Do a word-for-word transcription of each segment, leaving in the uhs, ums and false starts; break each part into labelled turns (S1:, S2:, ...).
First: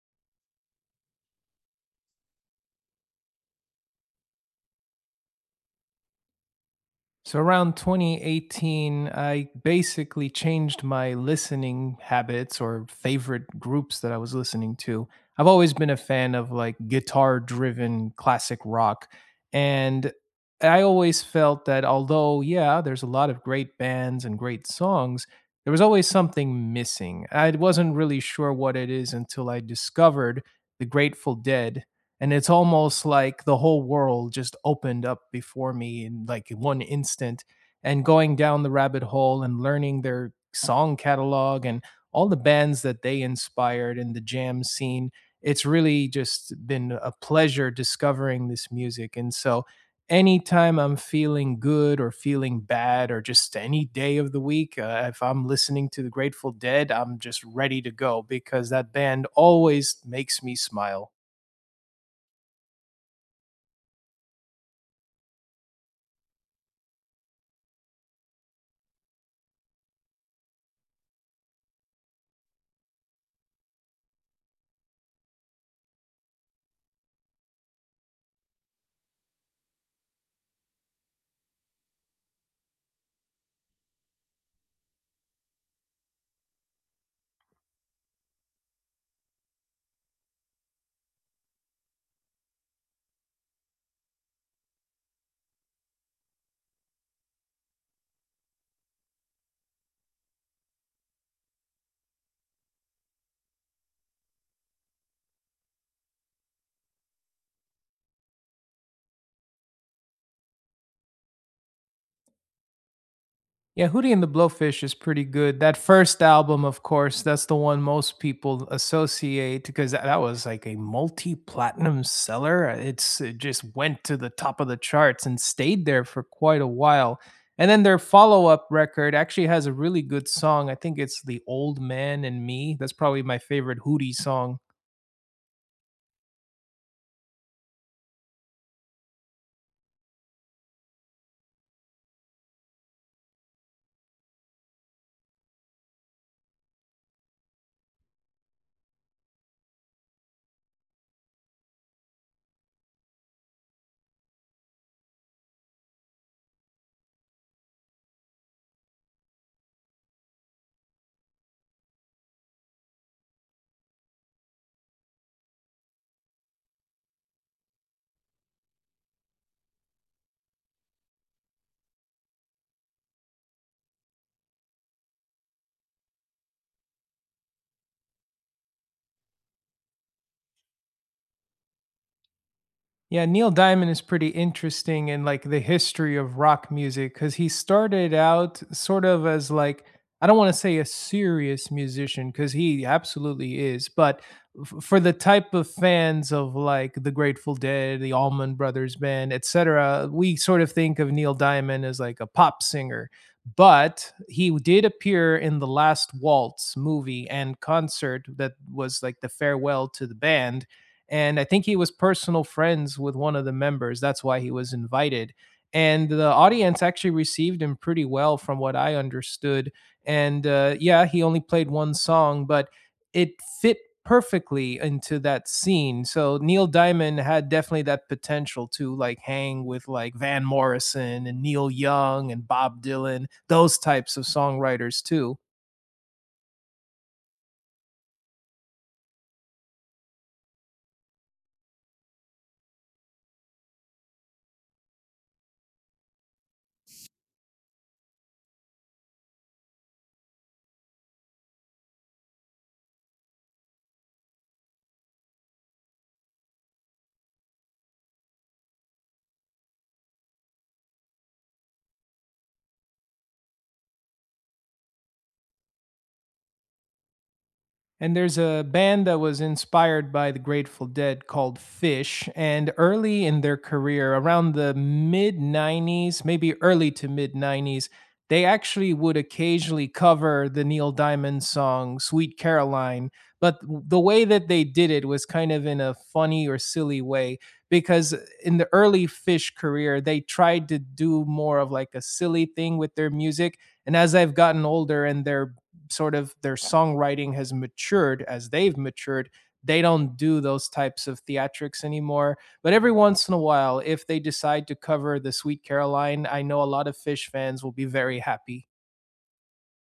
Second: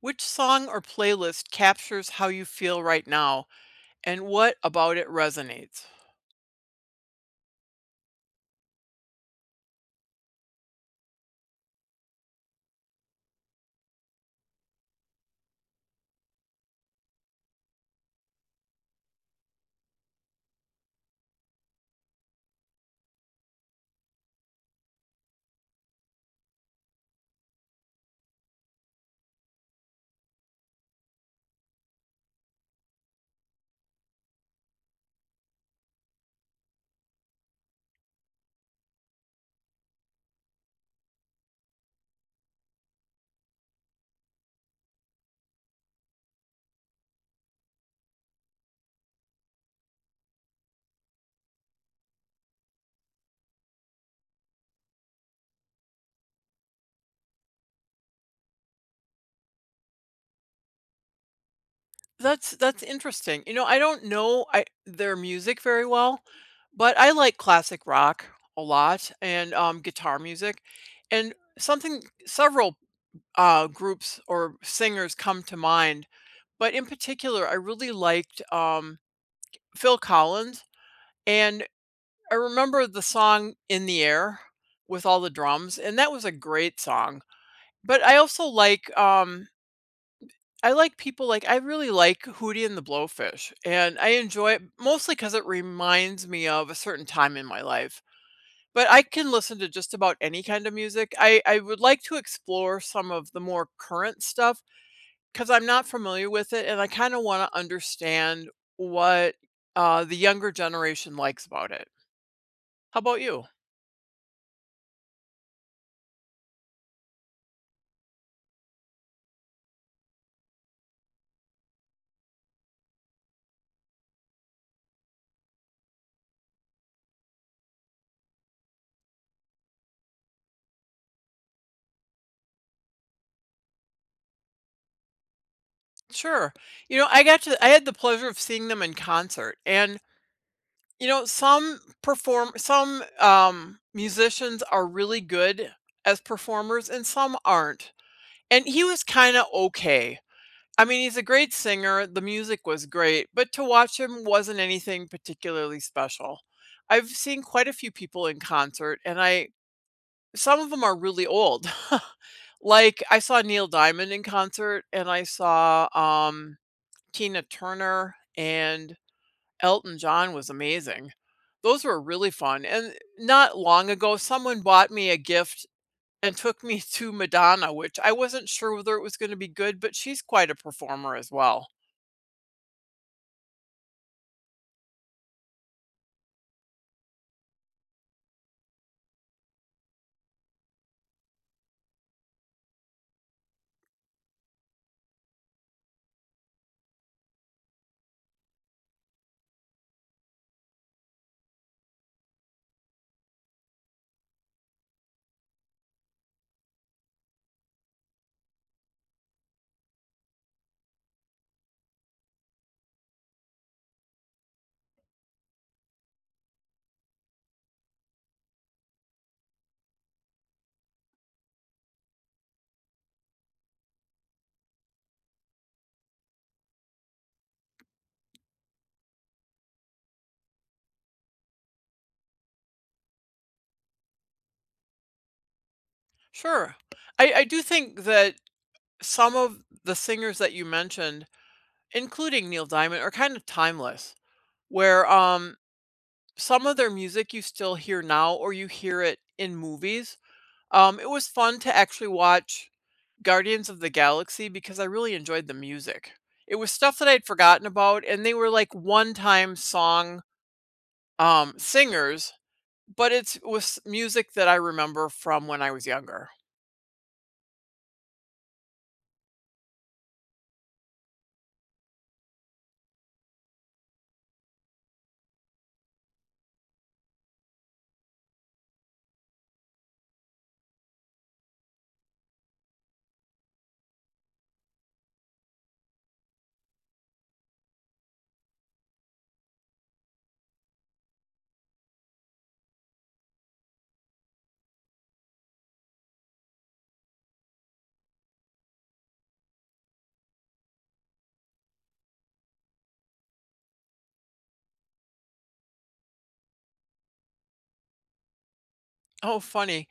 S1: Which song or playlist captures how you feel right now and what about it resonates?
S2: So around twenty eighteen, I basically changed my listening habits or favorite groups that I was listening to. I've always been a fan of like guitar driven classic rock. And I always felt that although, yeah, there's a lot of great bands and great songs, there was always something missing. I wasn't really sure what it is until I discovered the Grateful Dead, and it's almost like the whole world just opened up before me in like one instant. And going down the rabbit hole and learning their song catalog and all the bands that they inspired in the jam scene, it's really just been a pleasure discovering this music. And so anytime I'm feeling good or feeling bad or just any day of the week, uh, if I'm listening to the Grateful Dead, I'm just ready to go because that band always makes me smile.
S1: That's that's interesting. You know, I don't know I, their music very well, but I like classic rock a lot and um, guitar music. And something several uh, groups or singers come to mind, but in particular, I really liked um, Phil Collins. And I remember the song In the Air with all the drums, and that was a great song. But I also like, um I like people like I really like Hootie and the Blowfish, and I enjoy it mostly because it reminds me of a certain time in my life. But I can listen to just about any kind of music. I I would like to explore some of the more current stuff because 'cause I'm not familiar with it, and I kinda wanna understand what, uh, the younger generation likes about it. How about you?
S2: Yeah, Hootie and the Blowfish is pretty good. That first album, of course, that's the one most people associate because that, that was like a multi-platinum seller. Uh, It's it just went to the top of the charts and stayed there for quite a while. And then their follow-up record actually has a really good song. I think it's The Old Man and Me. That's probably my favorite Hootie song.
S1: Sure. You know, I got to I had the pleasure of seeing them in concert, and you know, some perform some, um, musicians are really good as performers and some aren't, and he was kinda okay. I mean, he's a great singer, the music was great, but to watch him wasn't anything particularly special. I've seen quite a few people in concert, and I some of them are really old. Like, I saw Neil Diamond in concert, and I saw, um, Tina Turner, and Elton John was amazing. Those were really fun, and not long ago, someone bought me a gift and took me to Madonna, which I wasn't sure whether it was gonna be good, but she's quite a performer as well.
S2: Yeah, Neil Diamond is pretty interesting in like the history of rock music because he started out sort of as like, I don't want to say a serious musician because he absolutely is, but f- for the type of fans of like the Grateful Dead, the Allman Brothers Band, et cetera, we sort of think of Neil Diamond as like a pop singer. But he did appear in the Last Waltz movie and concert that was like the farewell to the band, and I think he was personal friends with one of the members. That's why he was invited. And the audience actually received him pretty well, from what I understood. And uh, yeah, he only played one song, but it fit perfectly into that scene. So Neil Diamond had definitely that potential to like hang with like Van Morrison and Neil Young and Bob Dylan, those types of songwriters too.
S1: Sure. I I do think that some of the singers that you mentioned, including Neil Diamond, are kind of timeless, where, um, some of their music you still hear now or you hear it in movies. Um, it was fun to actually watch Guardians of the Galaxy because I really enjoyed the music. It was stuff that I'd forgotten about, and they were like one-time song um, singers, but it's it was music that I remember from when I was younger.
S2: And there's a band that was inspired by the Grateful Dead called Fish. And early in their career, around the mid nineties, maybe early to mid nineties, they actually would occasionally cover the Neil Diamond song Sweet Caroline. But the way that they did it was kind of in a funny or silly way because in the early Fish career, they tried to do more of like a silly thing with their music. And as I've gotten older and their sort of their songwriting has matured as they've matured, they don't do those types of theatrics anymore. But every once in a while, if they decide to cover the Sweet Caroline, I know a lot of Fish fans will be very happy.
S1: Oh, funny.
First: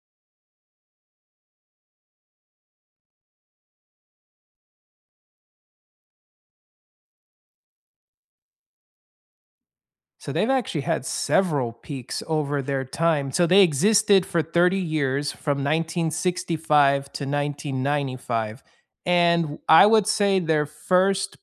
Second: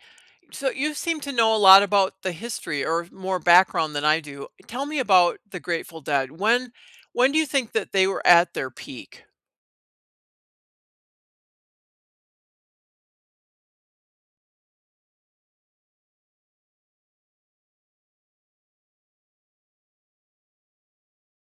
S1: So you seem to know a lot about the history or more background than I do. Tell me about the Grateful Dead. When when do you think that they were at their peak?
S2: So they've actually had several peaks over their time. So they existed for thirty years from nineteen sixty-five to nineteen ninety-five. And I would say their first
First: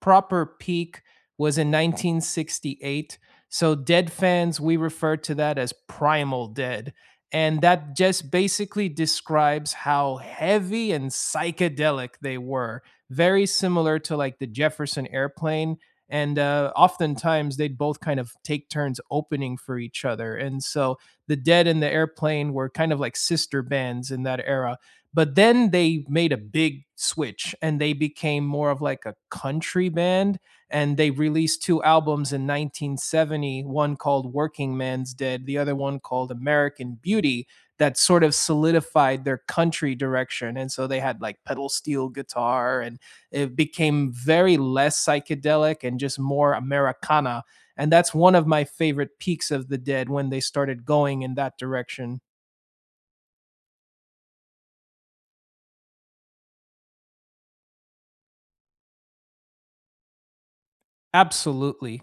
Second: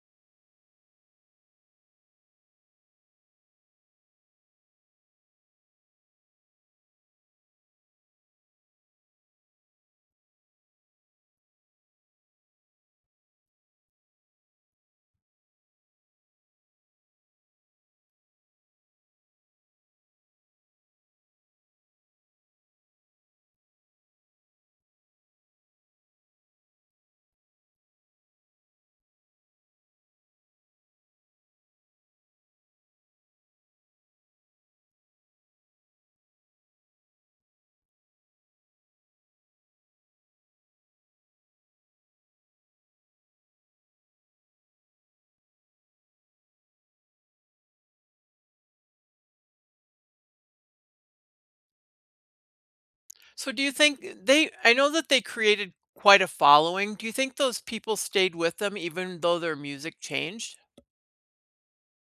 S2: proper peak was in nineteen sixty-eight. So Dead fans, we refer to that as primal Dead. And that just basically describes how heavy and psychedelic they were. Very similar to like the Jefferson Airplane. And uh, oftentimes they'd both kind of take turns opening for each other, and so the Dead and the Airplane were kind of like sister bands in that era. But then they made a big switch and they became more of like a country band, and they released two albums in nineteen seventy-one, one called Working Man's Dead, the other one called American Beauty, that sort of solidified their country direction. And so they had like pedal steel guitar, and it became very less psychedelic and just more Americana. And that's one of my favorite peaks of the Dead when they started going in that direction.
S1: So do you think uh, they I know that they created quite a following. Do you think those people stayed with them even though their music changed?
S2: Absolutely.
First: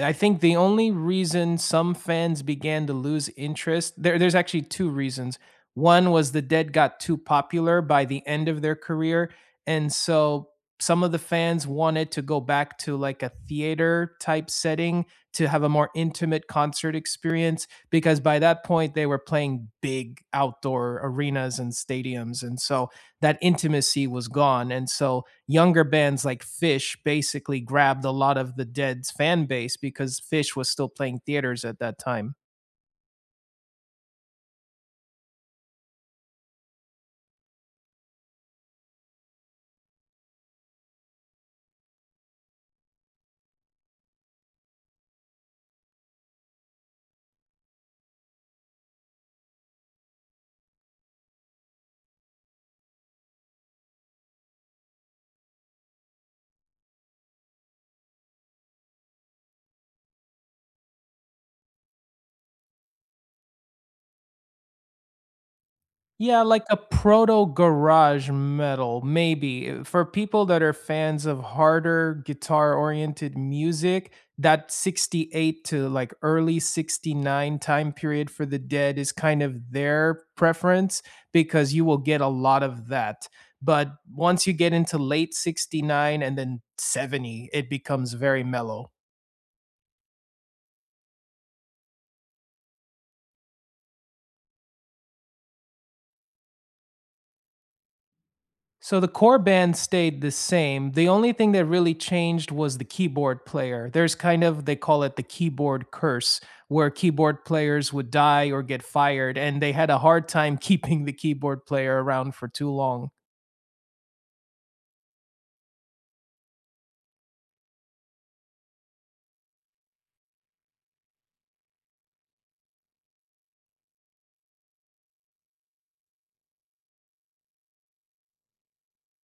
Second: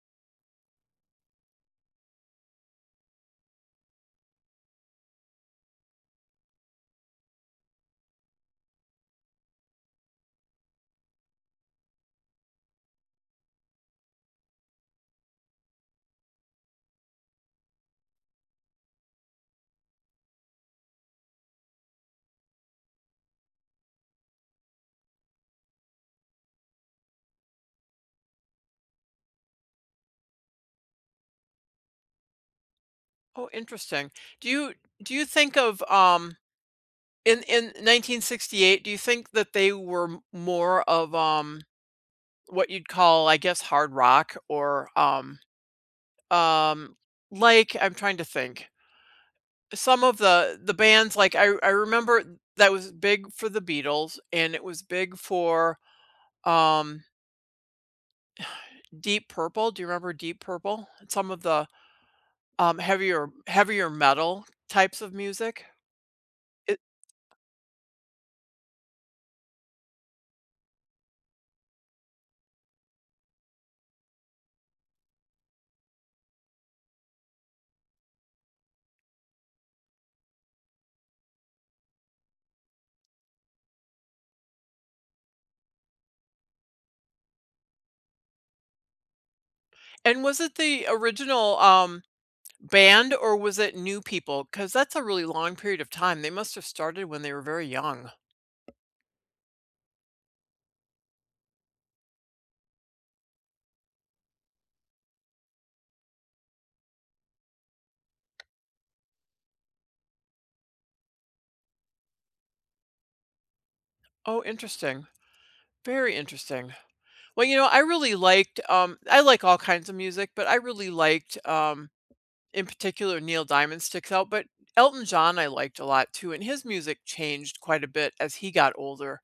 S2: I think the only reason some fans began to lose interest, there there's actually two reasons. One was the Dead got too popular by the end of their career, and so some of the fans wanted to go back to, like, a theater type setting to have a more intimate concert experience because by that point, they were playing big outdoor arenas and stadiums, and so that intimacy was gone, and so younger bands like Fish basically grabbed a lot of the Dead's fan base because Fish was still playing theaters at that time.
S1: Oh, interesting. Do you do you think of um in in nineteen sixty-eight, do you think that they were m- more of um what you'd call, I guess, hard rock or um um like I'm trying to think. Some of the the bands, like I I remember that was big for the Beatles and it was big for um Deep Purple, do you remember Deep Purple? Some of the, um, heavier heavier metal types of music?
S2: Yeah, like a
S1: It.
S2: proto garage metal, maybe. Uh, For people that are fans of harder guitar oriented music, that sixty-eight to like early sixty-nine time period for the Dead is kind of their preference because you will get a lot of that. But once you get into late sixty-nine and then seventy, it becomes very mellow.
S1: And was it the original, um band, or was it new people? Because that's a really long period of time. They must have started when they were very young.
S2: So the core band stayed the same. The only thing that really changed was the keyboard player. There's kind of, they call it the keyboard curse, where keyboard players would die or get fired and they had a hard time keeping the keyboard player around for too long.
S1: Oh, interesting. Very interesting. Well, you know, I really liked, um I like all kinds of music, but I really liked, um in particular Neil Diamond sticks out, but Elton John I liked a lot too, and his music changed quite a bit as he got older.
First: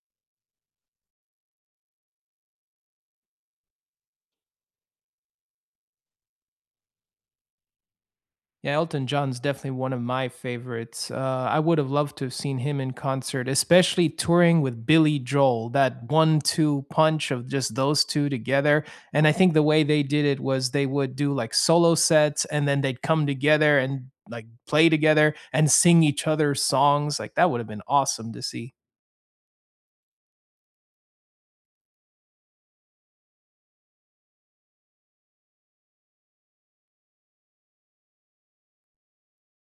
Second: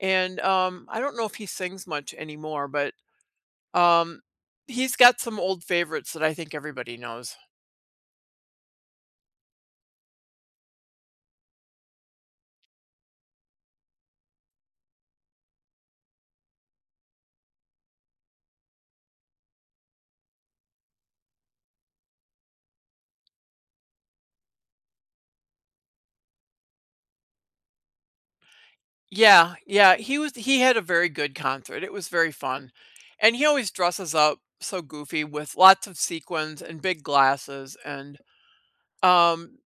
S1: And um, I don't know if he sings much anymore, but um, he's got some old favorites that I think everybody knows.
S2: Yeah, Elton John's definitely one of my favorites. Uh, I would have loved to have seen him in concert, especially touring with Billy Joel, that one two punch of just those two together. And I think the way they did it was they would do like solo sets and then they'd come together and like play together and sing each other's songs. Like that would have been awesome to see.
S1: Yeah, yeah, he was he had a very good concert. It was very fun. And he always dresses up so goofy with lots of sequins and big glasses and um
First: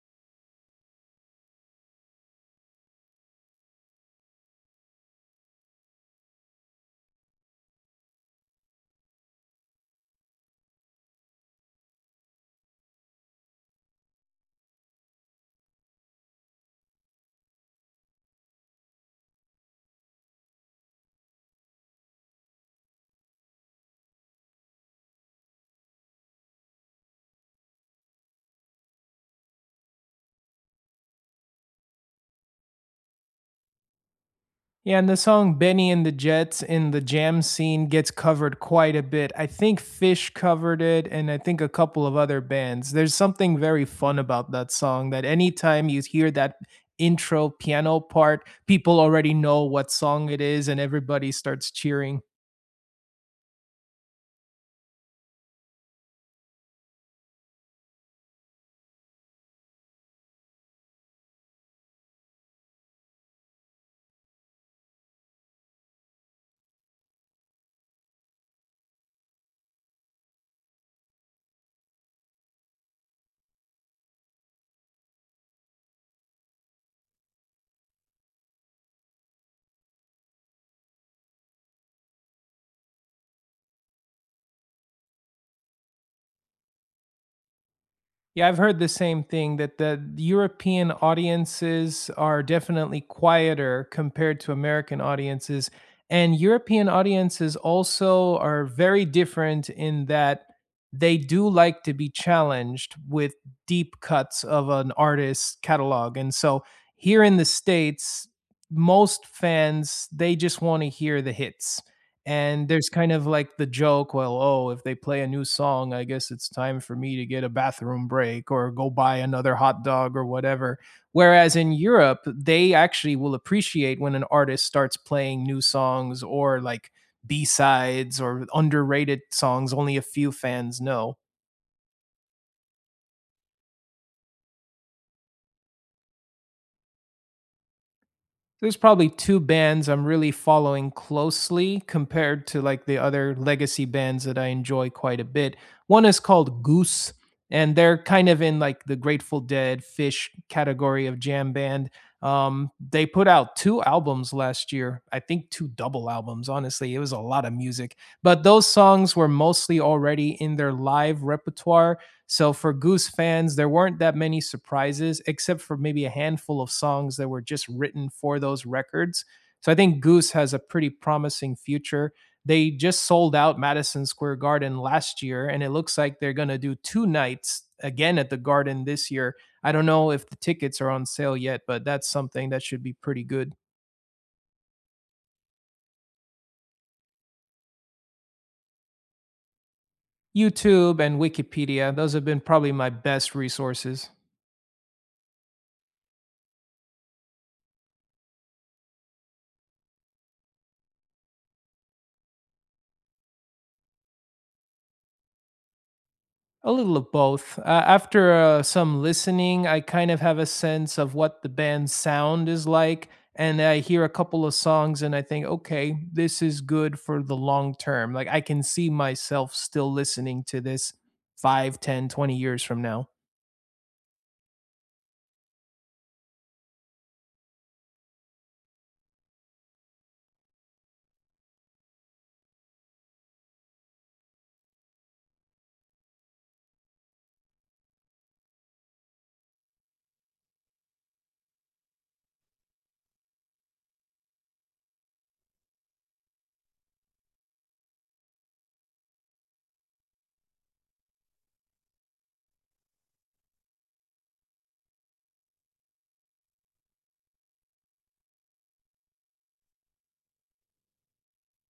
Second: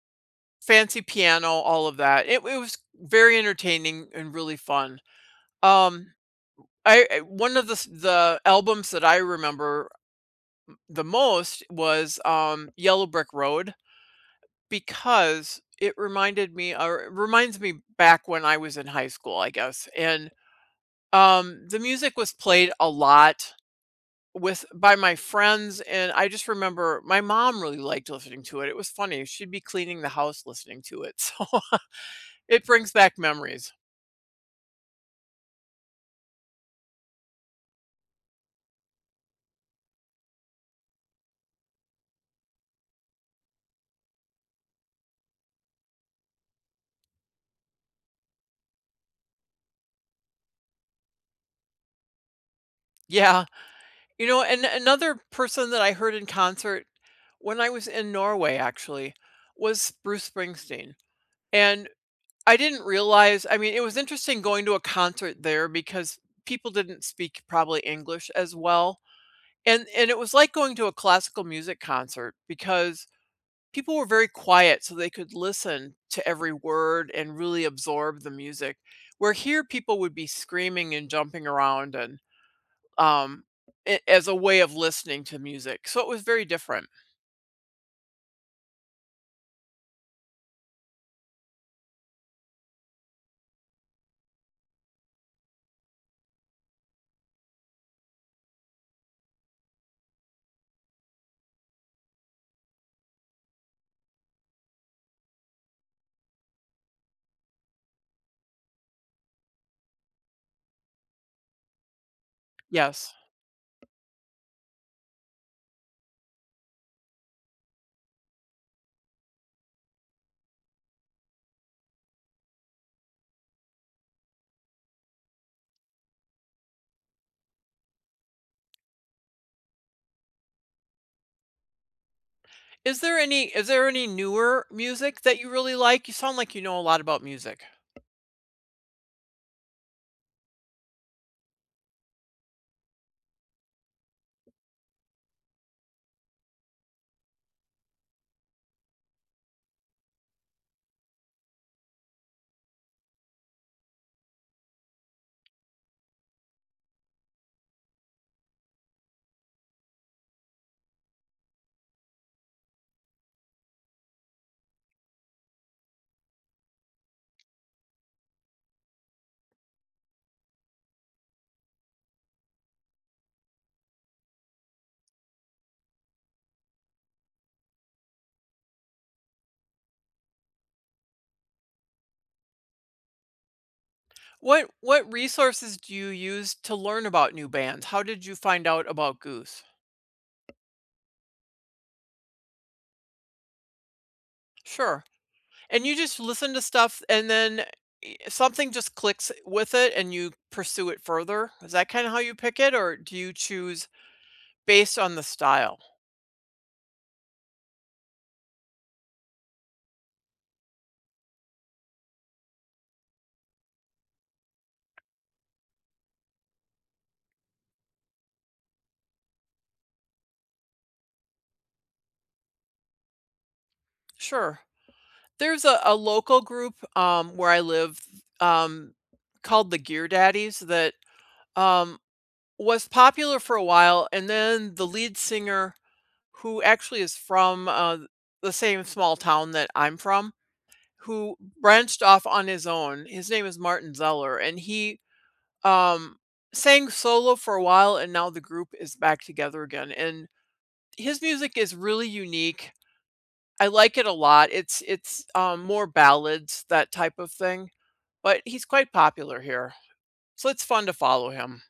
S1: fancy piano, all of that. It, it was very entertaining and really fun. Um I I one of the s the albums that I remember the most was, um, Yellow Brick Road, because it reminded me, or it reminds me, back when I was in high school, I guess, and, um, the music was played a lot with by my friends, and I just remember my mom really liked listening to it. It was funny, she'd be cleaning the house listening to it, so it brings back memories.
S2: Yeah, and the song Benny and the Jets in the jam scene gets covered quite a bit. I think Fish covered it, and I think a couple of other bands. There's something very fun about that song that anytime you hear that intro piano part, people already know what song it is, and everybody starts cheering.
S1: Yeah. Yeah. You know, and another person that I heard in concert when I was in Norway actually was Bruce Springsteen. And I didn't realize, I mean, it was interesting going to a concert there because people didn't speak probably English as well. And and it was like going to a classical music concert because people were very quiet so they could listen to every word and really absorb the music. Where here people would be screaming and jumping around and um, a as a way of listening to music, so it was very different.
S2: Yeah, I've heard the same thing, that the European audiences are definitely quieter compared to American audiences. And European audiences also are very different in that they do like to be challenged with deep cuts of an artist's catalog. And so here in the States, most fans, they just want to hear the hits. And there's kind
S1: Yes.
S2: of like the joke, well, oh, if they play a new song, I guess it's time for me to get a bathroom break or go buy another hot dog or whatever. Whereas in Europe, they actually will appreciate when an artist starts playing new songs or like B sides or underrated songs only a few fans know.
S1: Is there any is there any newer music that you really like? You sound like you know a lot about music.
S2: There's probably two bands I'm really following closely compared to, like, the other legacy bands that I enjoy quite a bit. One is called Goose, and they're kind of in, like, the Grateful Dead, Fish category of jam band. Um, they put out two albums last year. I think two double albums, honestly, it was a lot of music, but those songs were mostly already in their live repertoire, so for Goose fans, there weren't that many surprises, except for maybe a handful of songs that were just written for those records. So I think Goose has a pretty promising future. They just sold out Madison Square Garden last year, and it looks like they're going to do two nights again at the Garden this year. I don't know if the tickets are on sale yet, but that's something that should be pretty good.
S1: What what resources do you use to learn about new bands? How did you find out about Goose?
S2: YouTube and Wikipedia, those have been probably my best resources.
S1: Sure. And you just listen to stuff and then I something just clicks with it and you pursue it further? Is that kinda how you pick it, or do you choose based on the style?
S2: A little of both. Uh, after uh, some listening, I kind of have a sense of what the band's sound is like. And I hear a couple of songs and I think, okay, this is good for the long term. Like, I can see myself still listening to this five, ten, twenty years from now.
S1: Sure. There's a a local group, um, where I live, um, called the Gear Daddies that, um, was popular for a while, and then the lead singer, who actually is from, uh, the same small town that I'm from, who branched off on his own. His name is Martin Zeller, and he, um, sang solo for a while, and now the group is back together again, and his music is really unique. I like it a lot. It's it's, um, more ballads, that type of thing, but he's quite popular here. So it's fun to follow him.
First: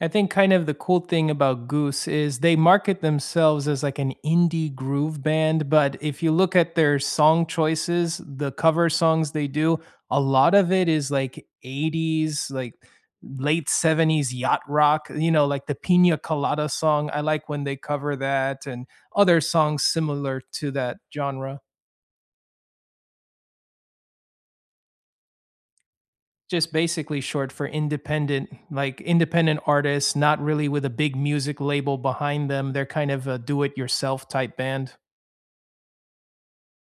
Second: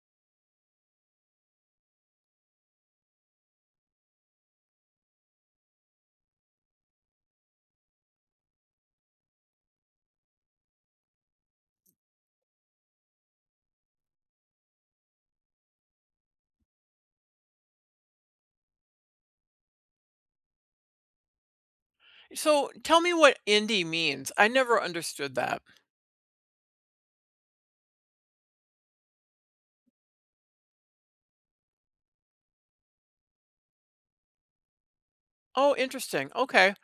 S2: I think kind of the cool thing about Goose is they market themselves as like an indie groove band, but if you look at their song choices, the cover songs they do, a lot of it is like eighties, like late seventies yacht rock, you know, like the Pina Colada song. I like when they cover that and other songs similar to that genre.
S1: So tell me what indie means. I never understood that.
S2: Just basically short for independent, like independent artists, not really with a big music label behind them. They're kind of a do it yourself type band.
S1: Oh, interesting. Okay.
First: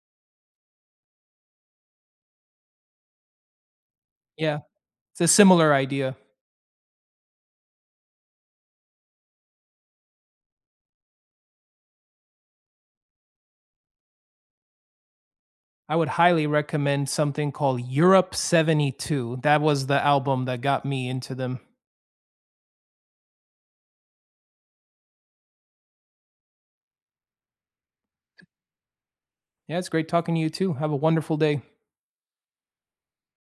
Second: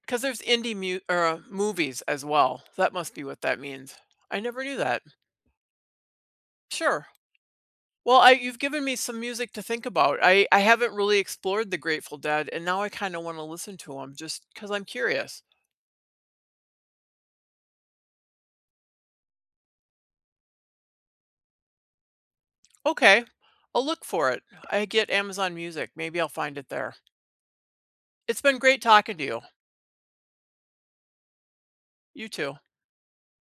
S1: Because there's indie mu- er, movies as well, so that must be what that means. I
S2: Yeah,
S1: never knew that.
S2: it's a similar idea.
S1: Sure. Well, I, you've given me some music to think about. I, I haven't really explored the Grateful Dead, and now I kind of want to listen to them just because I'm curious.
S2: I would highly recommend something called Europe seventy-two. That was the album that got me into them.
S1: Okay. I'll look for it. I get Amazon Music. Maybe I'll find it there. It's been great talking to you.
S2: Yeah, it's great talking to you too. Have a wonderful day.
S1: You too.